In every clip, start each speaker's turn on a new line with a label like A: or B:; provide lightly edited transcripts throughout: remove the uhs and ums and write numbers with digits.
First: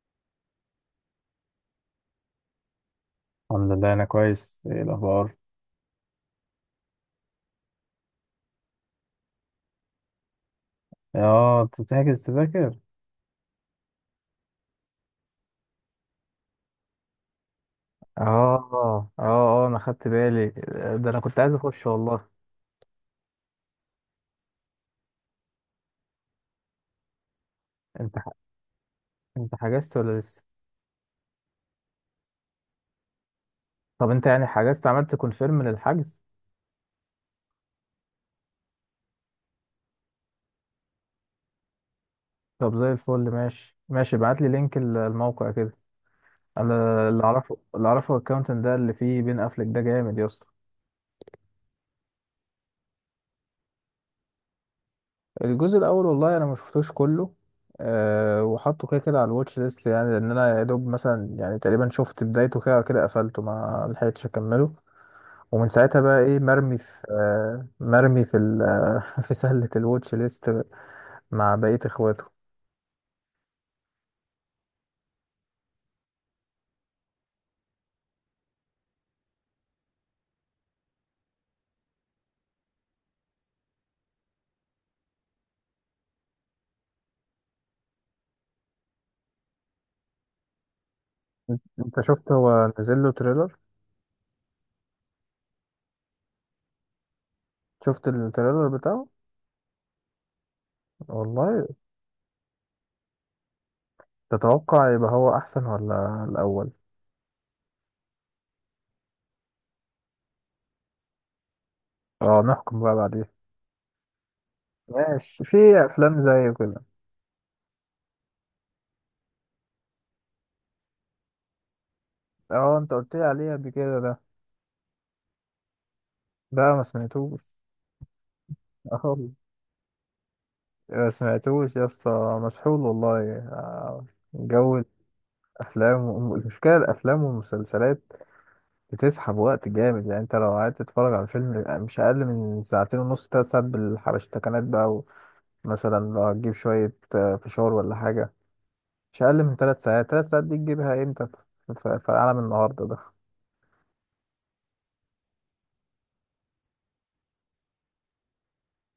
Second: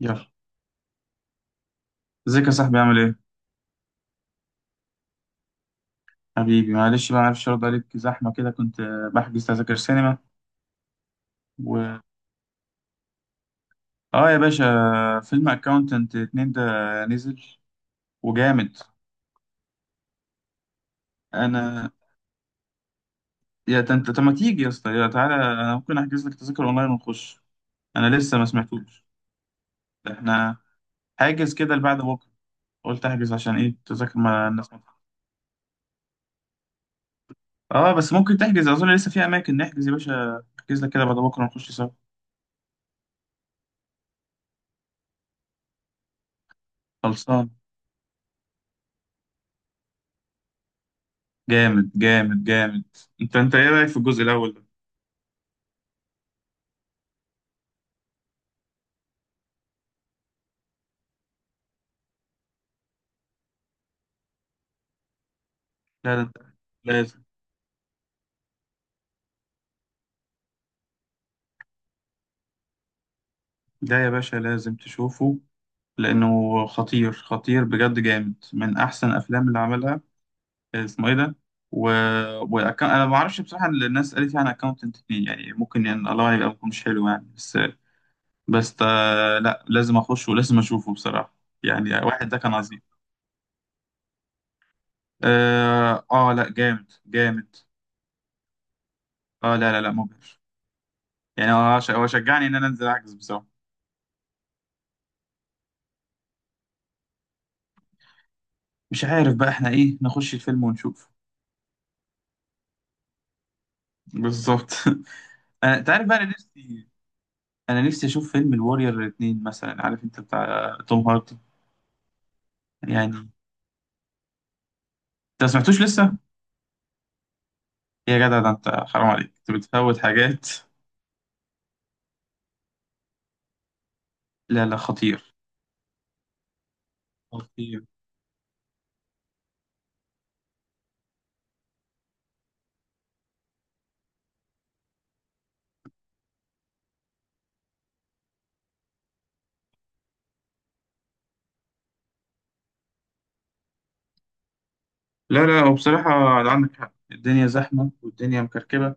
A: يلا. ازيك يا صاحبي؟ عامل ايه؟
B: الحمد لله، انا كويس. ايه الاخبار؟
A: حبيبي معلش بقى، معرفش ارد عليك، زحمه كده، كنت بحجز تذاكر سينما.
B: اه، انت
A: و
B: بتحجز تذاكر؟
A: اه يا باشا، فيلم اكاونتنت اتنين ده نزل
B: اه،
A: وجامد.
B: اه، اه، انا خدت بالي. ده انا كنت عايز اخش
A: انا،
B: والله.
A: انت طب ما تيجي يا اسطى، يا تعالى، انا ممكن احجز لك تذاكر اونلاين ونخش. انا
B: انت ح...
A: لسه ما سمعتوش.
B: انت حجزت ولا لسه؟
A: احنا حاجز كده لبعد بكره، قلت احجز عشان ايه
B: طب
A: تذاكر،
B: انت يعني
A: ما الناس ما.
B: حجزت، عملت كونفيرم للحجز؟
A: اه بس ممكن تحجز، اظن لسه في اماكن. نحجز يا باشا، احجز لك كده بعد بكره ونخش سوا.
B: طب زي الفل. ماشي، ماشي، ابعت لي لينك الموقع كده. انا اللي
A: خلصان،
B: اعرفه اللي اعرفه الاكونت ده اللي فيه بين افلك، ده جامد يا اسطى.
A: جامد جامد جامد. انت ايه رايك في الجزء الاول؟
B: الجزء الاول والله انا ما شفتوش كله. أه، وحطه كده كده على الواتش ليست يعني، لان انا يا دوب مثلا يعني تقريبا شفت بدايته كده كده، قفلته ما لحقتش اكمله. ومن ساعتها
A: لا
B: بقى
A: لا
B: ايه، مرمي في
A: لازم.
B: في سلة الواتش ليست مع بقية اخواته.
A: ده يا باشا لازم تشوفه، لأنه خطير خطير بجد، جامد من أحسن الأفلام اللي عملها. اسمه إيه ده؟ و... أنا ما أعرفش بصراحة، اللي الناس قالت يعني أكاونتنت اتنين يعني ممكن، يعني الله، يبقى ممكن مش حلو يعني. بس بس لا لازم أخش ولازم أشوفه بصراحة.
B: انت
A: يعني
B: أنت
A: واحد
B: شفت
A: ده كان
B: هو
A: عظيم.
B: نزل له تريلر؟
A: لا جامد جامد.
B: شفت التريلر بتاعه
A: آه لا لا لا، مبهر. يعني
B: والله؟
A: هو شجعني إن أنا أنزل أعكس بصراحة.
B: تتوقع يبقى هو احسن ولا الاول؟
A: مش عارف بقى، إحنا إيه، نخش الفيلم ونشوف.
B: اه، نحكم بقى بعدين.
A: بالظبط.
B: ماشي. في
A: انا، انت عارف بقى
B: افلام
A: انا
B: زي كده.
A: نفسي، انا نفسي اشوف فيلم الوارير الاثنين مثلا، عارف انت، بتاع توم هاردي.
B: اه، انت
A: يعني
B: قلت لي
A: انت
B: عليه قبل كده، ده.
A: ما سمعتوش لسه؟
B: ده ما سمعتوش.
A: يا جدع ده انت
B: اه
A: حرام
B: والله.
A: عليك، انت بتفوت حاجات.
B: ما سمعتوش يا اسطى. مسحول والله،
A: لا لا
B: جو
A: خطير،
B: الافلام، المشكله، الافلام
A: خطير.
B: والمسلسلات بتسحب وقت جامد يعني. انت لو قعدت تتفرج على فيلم مش اقل من ساعتين ونص، تلات ساعات بالحبشتكنات بقى. ومثلا لو هتجيب شوية فشار ولا حاجة مش اقل من تلات ساعات. تلات ساعات دي تجيبها امتى في عالم النهاردة ده؟
A: لا لا وبصراحة عندك حق، الدنيا زحمة والدنيا مكركبة.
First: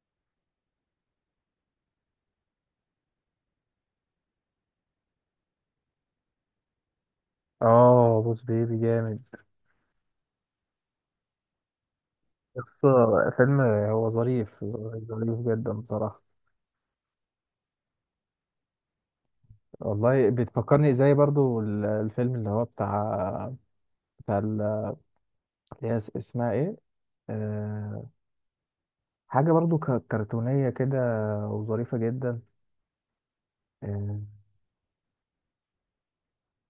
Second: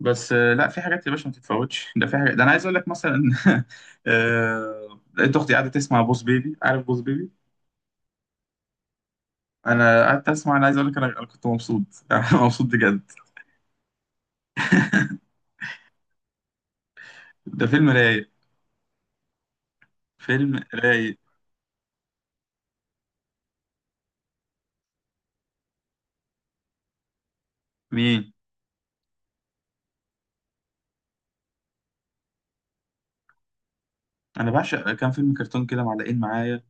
A: بس لا في حاجات يا باشا ما تتفوتش، ده في حاجات، ده انا عايز اقول لك مثلا. لقيت اختي قاعدة تسمع بوس بيبي، عارف بوس بيبي؟
B: اه، بوس بيبي جامد.
A: انا قعدت اسمع، انا عايز اقول لك، انا كنت مبسوط. أنا مبسوط
B: بس
A: بجد.
B: فيلم هو ظريف، ظريف جدا بصراحة.
A: ده فيلم رايق.
B: والله
A: فيلم
B: بتفكرني زي
A: رايق.
B: برضو الفيلم اللي هو بتاع، بتاع ال- اللي هي اسمها ايه؟ آه...
A: مين؟
B: حاجة برضو كرتونية كده، وظريفة جدا. آه،
A: انا بعشق كام فيلم كرتون كده معلقين معايا،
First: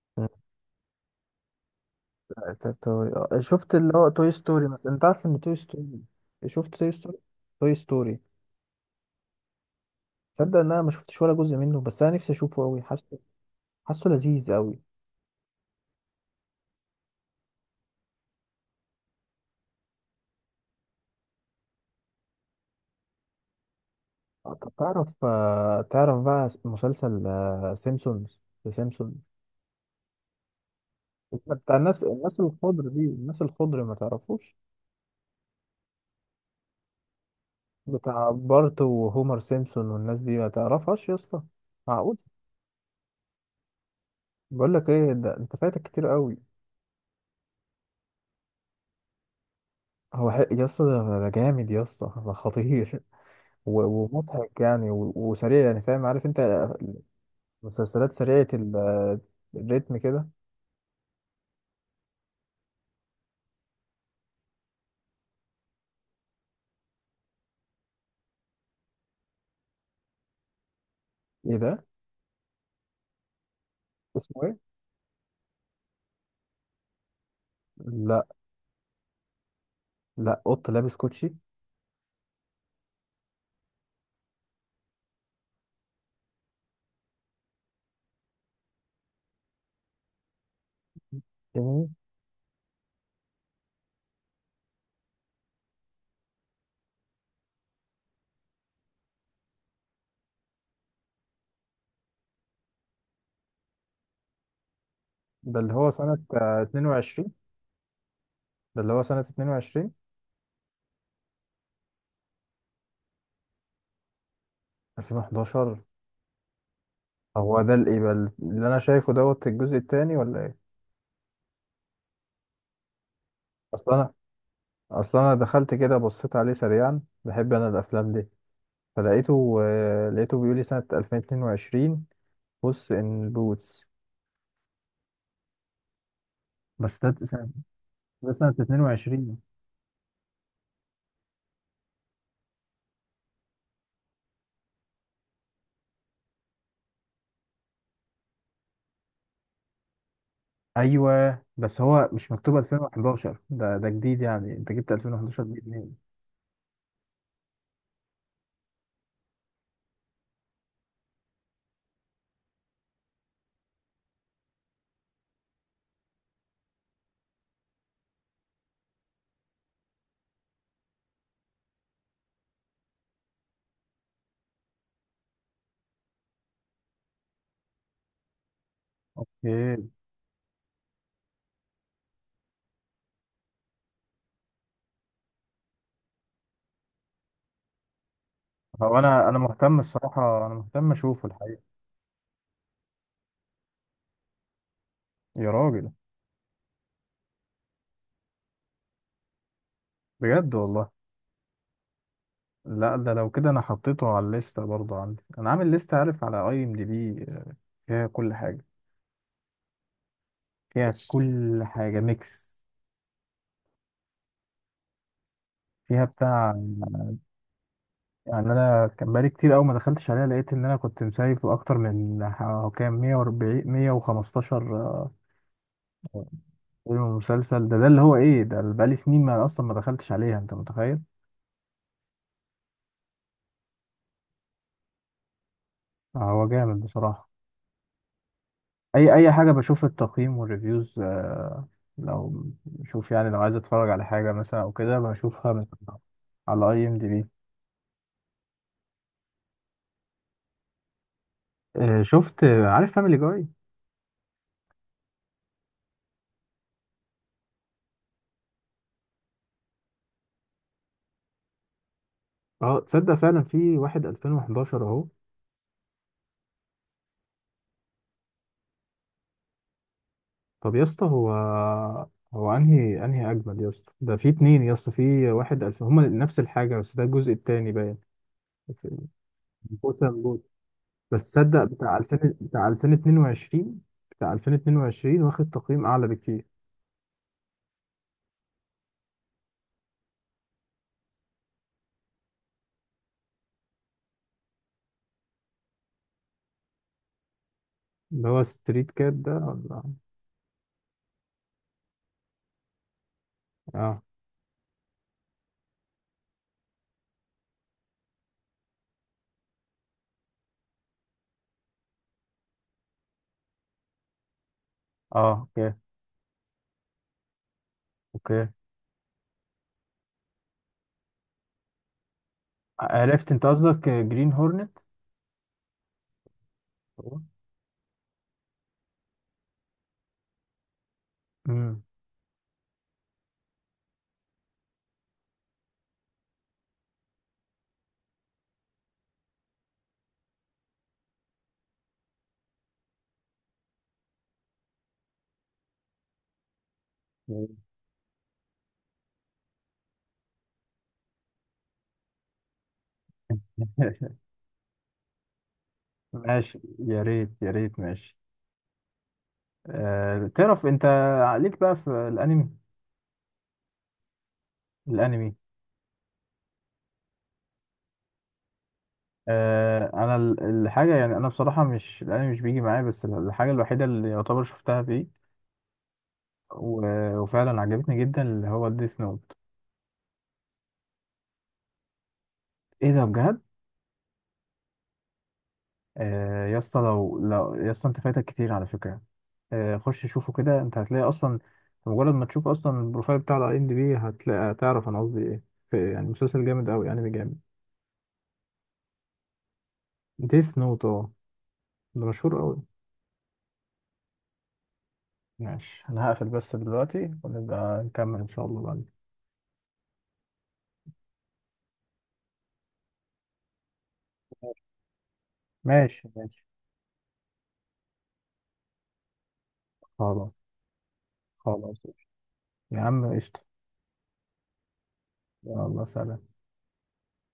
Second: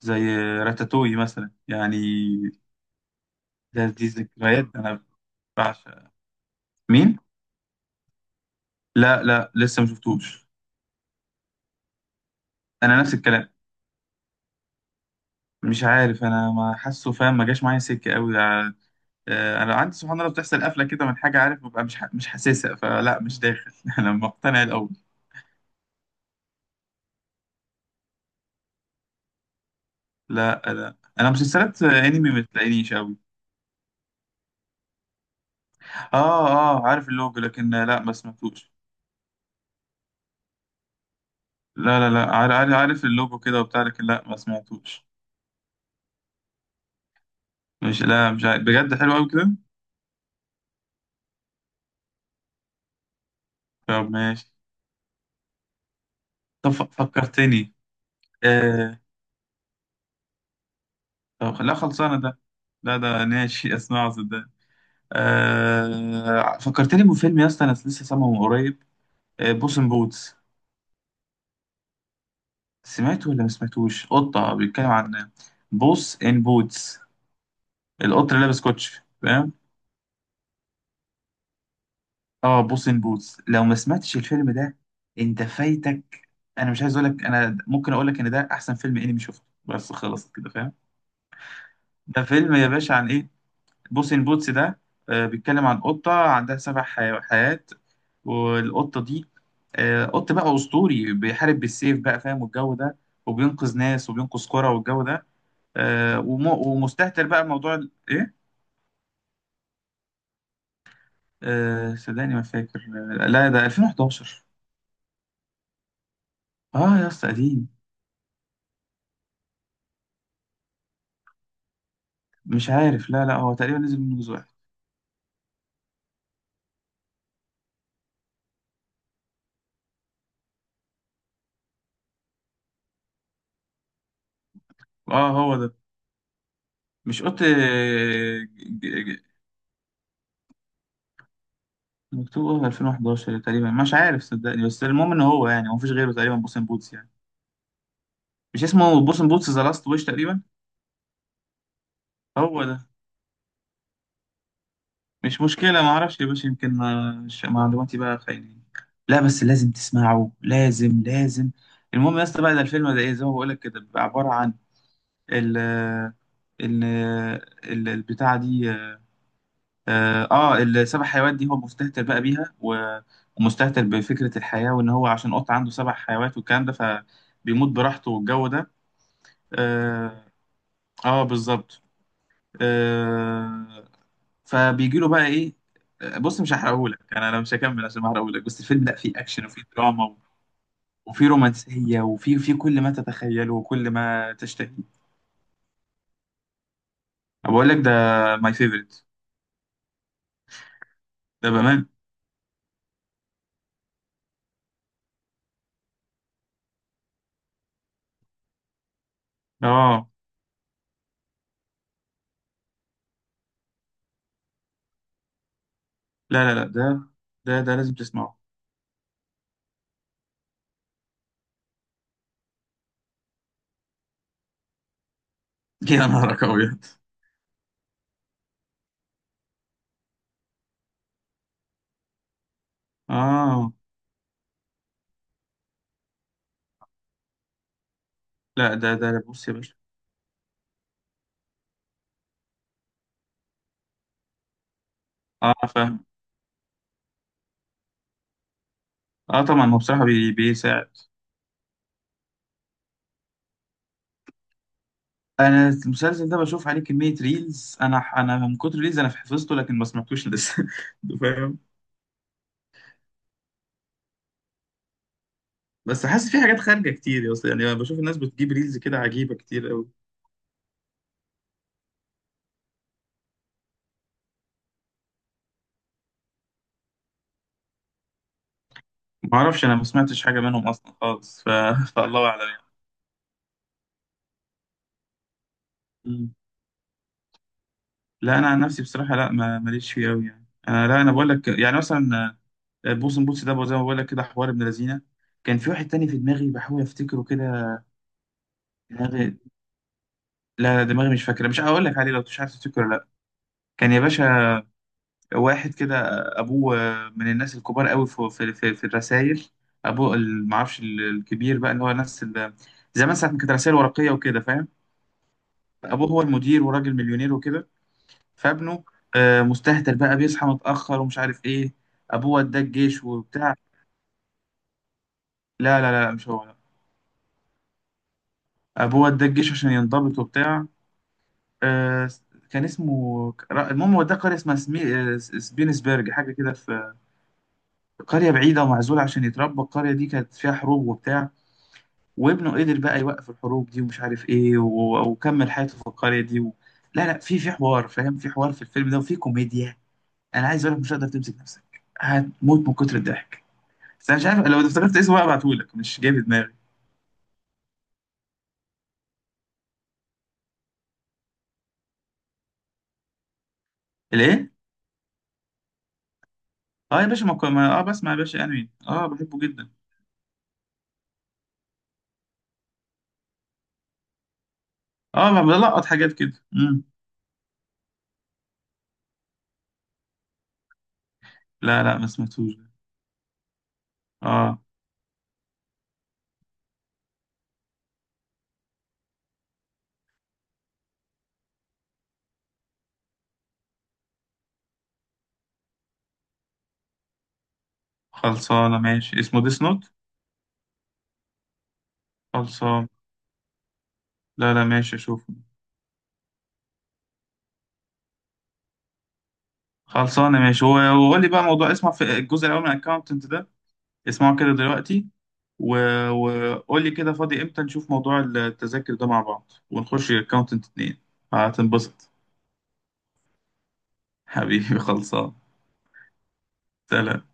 A: زي راتاتوي مثلا يعني.
B: شفت
A: ده
B: اللي
A: دي
B: هو توي ستوري
A: ذكريات،
B: مثلا؟
A: انا
B: انت عارف ان توي ستوري،
A: بعشق.
B: شفت توي ستوري؟
A: مين؟
B: توي ستوري،
A: لا لا لسه ما شفتوش.
B: تصدق ان انا ما شفتش ولا جزء منه؟ بس انا نفسي اشوفه قوي،
A: انا نفس
B: حاسه،
A: الكلام.
B: حاسه لذيذ قوي.
A: مش عارف، انا ما حاسه، فاهم؟ ما جاش معايا سكه قوي. انا عندي سبحان الله بتحصل قفله كده من حاجه، عارف؟ ببقى مش حاسسها، فلا مش داخل. انا مقتنع
B: طب
A: الاول.
B: تعرف تعرف بقى مسلسل سيمسونز، ذا سيمسونز؟
A: لا لا، انا
B: بتاع
A: مسلسلات
B: الناس
A: انمي
B: الناس
A: ما
B: الخضر
A: تلاقينيش
B: دي،
A: قوي.
B: الناس الخضر، ما تعرفوش؟
A: اه اه، عارف اللوجو لكن لا ما
B: بتاع
A: سمعتوش.
B: بارت وهومر سيمسون والناس دي، ما تعرفهاش يا اسطى؟
A: لا لا
B: معقول؟
A: لا، عارف اللوجو كده وبتاع، لكن لا ما
B: بقول لك
A: سمعتوش.
B: ايه، ده انت فايتك كتير قوي.
A: مش، لا مش عارف. بجد حلو قوي كده؟
B: هو حق يا اسطى، ده جامد يا اسطى، ده خطير.
A: طب ماشي.
B: ومضحك يعني، وسريع يعني، فاهم، عارف انت،
A: طب فكرتني.
B: مسلسلات سريعة
A: آه...
B: الريتم كده.
A: طب لا خلصانه ده. لا ده ماشي. اسمعه صدقني. آه... فكرتني بفيلم يا اسطى، انا لسه سامعه من قريب، آه... بوس ان بوتس.
B: ايه ده؟
A: سمعته ولا ما سمعتوش؟
B: اسمه
A: قطه
B: ايه؟
A: بيتكلم عن، بوس ان بوتس،
B: لا،
A: القط اللي لابس كوتش فاهم؟
B: لا قط لابس كوتشي؟
A: اه بوس ان بوتس، لو ما سمعتش الفيلم ده انت فايتك. انا مش عايز اقول لك، انا ممكن اقول لك ان ده احسن فيلم انمي شفته، بس خلصت كده فاهم.
B: جميل.
A: ده فيلم يا باشا عن ايه، بوس ان بوتس ده؟ بيتكلم عن قطة عندها سبع حيات. والقطة دي قط بقى أسطوري، بيحارب بالسيف بقى فاهم، والجو ده. وبينقذ ناس وبينقذ قرى، والجو ده.
B: ده اللي هو سنة
A: ومستهتر
B: 22؟
A: بقى موضوع ايه.
B: ده اللي هو سنة 22؟
A: صدقني ما فاكر. لا ده 2011.
B: 2011؟
A: اه يا اسطى
B: هو
A: قديم.
B: ده اللي يبقى اللي أنا شايفه دوت الجزء التاني ولا إيه؟
A: مش عارف، لا لا هو تقريبا
B: أصل
A: نزل
B: أنا
A: منه جزء واحد.
B: أصل أنا دخلت كده، بصيت عليه سريعا، بحب أنا الأفلام دي. فلقيته آه، لقيته بيقول لي سنة 2022، بص إن بوتس.
A: اه هو ده.
B: بس
A: مش
B: ده
A: قط
B: سنة ده سنة
A: ج- ج-
B: 22.
A: مكتوب آه 2011 تقريبا، مش عارف صدقني، بس المهم ان هو يعني، هو مفيش غيره تقريبا بوسين بوتس يعني. مش اسمه بوسن بوتس ذا لاست ويش تقريبا؟
B: ايوه، بس هو مش مكتوب
A: هو ده.
B: 2011. ده جديد يعني، انت جبت
A: مش
B: 2011 دي
A: مشكلة، ما
B: منين؟
A: اعرفش يا باشا، يمكن معلوماتي بقى خاينين. لا بس لازم تسمعه، لازم لازم. المهم يا اسطى بقى، ده الفيلم ده، ايه زي ما بقول لك كده، بيبقى عبارة عن ال ال ال البتاعة دي، اه السبع حيوانات دي هو مستهتر بقى بيها، ومستهتر بفكرة الحياة، وان هو عشان قط عنده سبع حيوانات والكلام ده، فبيموت براحته والجو ده.
B: اوكي.
A: اه، آه بالظبط. آه، فبيجي له بقى ايه، بص مش هحرقهولك، انا انا مش هكمل عشان ما احرقهولك، بس الفيلم لا،
B: هو
A: فيه
B: انا
A: اكشن وفيه
B: مهتم
A: دراما
B: الصراحة، انا مهتم اشوفه
A: وفيه
B: الحقيقة.
A: رومانسيه وفيه، في كل ما تتخيله وكل ما تشتهي.
B: يا راجل.
A: بقول لك ده ماي فيفورت،
B: بجد والله.
A: ده بامان.
B: لا، ده لو كده انا حطيته على الليستة برضه. عندي انا عامل لستة عارف، على اي ام دي بي، فيها كل حاجة،
A: اه
B: فيها كل حاجة ميكس، فيها بتاع
A: لا لا لا، ده لازم تسمعه.
B: يعني. انا كان بقالي كتير قوي ما دخلتش عليها، لقيت ان انا كنت مسايف اكتر من كام، 140، 115.
A: يا نهارك ابيض.
B: ايوه، المسلسل ده اللي هو ايه، ده اللي بقالي سنين ما اصلا ما دخلتش عليها، انت متخيل.
A: اه
B: هو جامد بصراحة.
A: لا ده،
B: اي اي
A: بص
B: حاجة
A: يا باشا.
B: بشوف التقييم والريفيوز، لو بشوف يعني لو عايز اتفرج على حاجة مثلا او كده، بشوفها
A: اه
B: من
A: فاهم.
B: على اي ام دي بي.
A: اه طبعا هو بصراحه بي بيساعد.
B: شفت، عارف فاميلي جاي؟
A: انا المسلسل ده بشوف عليه كميه ريلز، انا انا من كتر ريلز انا حفظته، لكن ما سمعتوش لسه. فاهم؟
B: اه، تصدق فعلا؟ في واحد 2011 اهو.
A: بس حاسس في حاجات خارجه كتير يا اسطى يعني، أنا بشوف الناس بتجيب ريلز كده عجيبه كتير قوي.
B: طب يا اسطى، هو انهي اجمد يا اسطى؟ ده في اتنين يا اسطى، في واحد 2000، هما نفس الحاجة بس ده الجزء التاني باين.
A: ما اعرفش، انا ما سمعتش
B: بوسن،
A: حاجه منهم اصلا
B: بس
A: خالص،
B: تصدق بتاع 2000
A: فالله اعلم يعني.
B: بتاع 2022 واخد تقييم اعلى
A: مم.
B: بكتير،
A: لا انا عن نفسي بصراحه لا، ما ماليش فيه قوي يعني. انا لا، انا بقول لك يعني مثلا بوسن بوتس ده زي ما بقول لك كده حوار ابن لذينه. كان في واحد تاني في دماغي بحاول افتكره كده،
B: اللي هو ستريت كات،
A: دماغي،
B: ده؟ ولا؟
A: لا دماغي مش فاكره، مش هقول لك عليه، لو مش عارف تفتكره لا. كان يا
B: اه،
A: باشا واحد كده، ابوه من الناس الكبار قوي في الرسائل. ابوه معرفش الكبير بقى، اللي هو ناس زمان، ساعة ما كانت رسائل ورقية وكده فاهم.
B: اه، اوكي،
A: ابوه هو المدير وراجل مليونير وكده.
B: اوكي،
A: فابنه مستهتر بقى، بيصحى متأخر ومش عارف ايه. ابوه وداه الجيش
B: عرفت انت
A: وبتاع.
B: قصدك جرين هورنت.
A: لا لا لا، مش هو لا. ابوه وداه الجيش عشان ينضبط وبتاع.
B: امم
A: آه، كان اسمه المهم، وداه قرية اسمها سمي... آه، سبينسبرج حاجة كده، في قرية بعيدة ومعزولة عشان يتربى. القرية دي كانت فيها حروب وبتاع، وابنه قدر بقى يوقف الحروب دي ومش عارف ايه، وكمل حياته في القرية دي و... لا لا، في في حوار فاهم، في حوار في الفيلم ده وفي كوميديا. انا عايز اقول لك مش هتقدر تمسك نفسك، هتموت من كتر الضحك. بس انا مش عارف، لو افتكرت اسمه بقى ابعتهولك، مش جاي في دماغي.
B: ماشي، يا ريت يا ريت، ماشي. أه، تعرف انت؟ عليك بقى في الانمي،
A: الايه؟
B: الانمي.
A: اه يا باشا، ما... كو- ما... اه بسمع يا باشا انمي، اه بحبه جدا.
B: أه، انا الحاجه يعني، انا بصراحه مش الانمي مش بيجي معايا، بس الحاجه الوحيده اللي يعتبر شفتها فيه
A: اه بلقط حاجات كده. امم،
B: وفعلا عجبتني جدا، اللي هو ديث نوت.
A: لا لا ما سمعتوش ده.
B: ايه ده؟ بجد؟
A: اه
B: آه، يا اسطى، لو يا اسطى، انت فايتك كتير على فكره. آه، خش شوفه كده، انت هتلاقي اصلا، مجرد ما تشوف اصلا البروفايل بتاع الاي ام دي بي، هتلاقي، تعرف انا قصدي ايه. في يعني مسلسل جامد قوي، انمي جامد.
A: خلصانه ماشي، اسمه ديس نوت.
B: ديث نوت، اه، ده مشهور قوي.
A: خلصان. لا لا ماشي اشوفه.
B: ماشي، انا هقفل بس دلوقتي ونبقى نكمل ان شاء الله بعدين.
A: خلصانه ماشي. هو وقول لي بقى موضوع اسمه في الجزء الاول من الاكونت، اسمعوا كده دلوقتي و...
B: ماشي، ماشي.
A: وقول لي كده فاضي امتى، نشوف موضوع التذاكر ده مع بعض ونخش
B: خلاص،
A: اكونت اتنين.
B: خلاص.
A: هتنبسط.
B: يا عم قشطه.
A: حبيبي خلصان.
B: يلا، سلام.
A: سلام.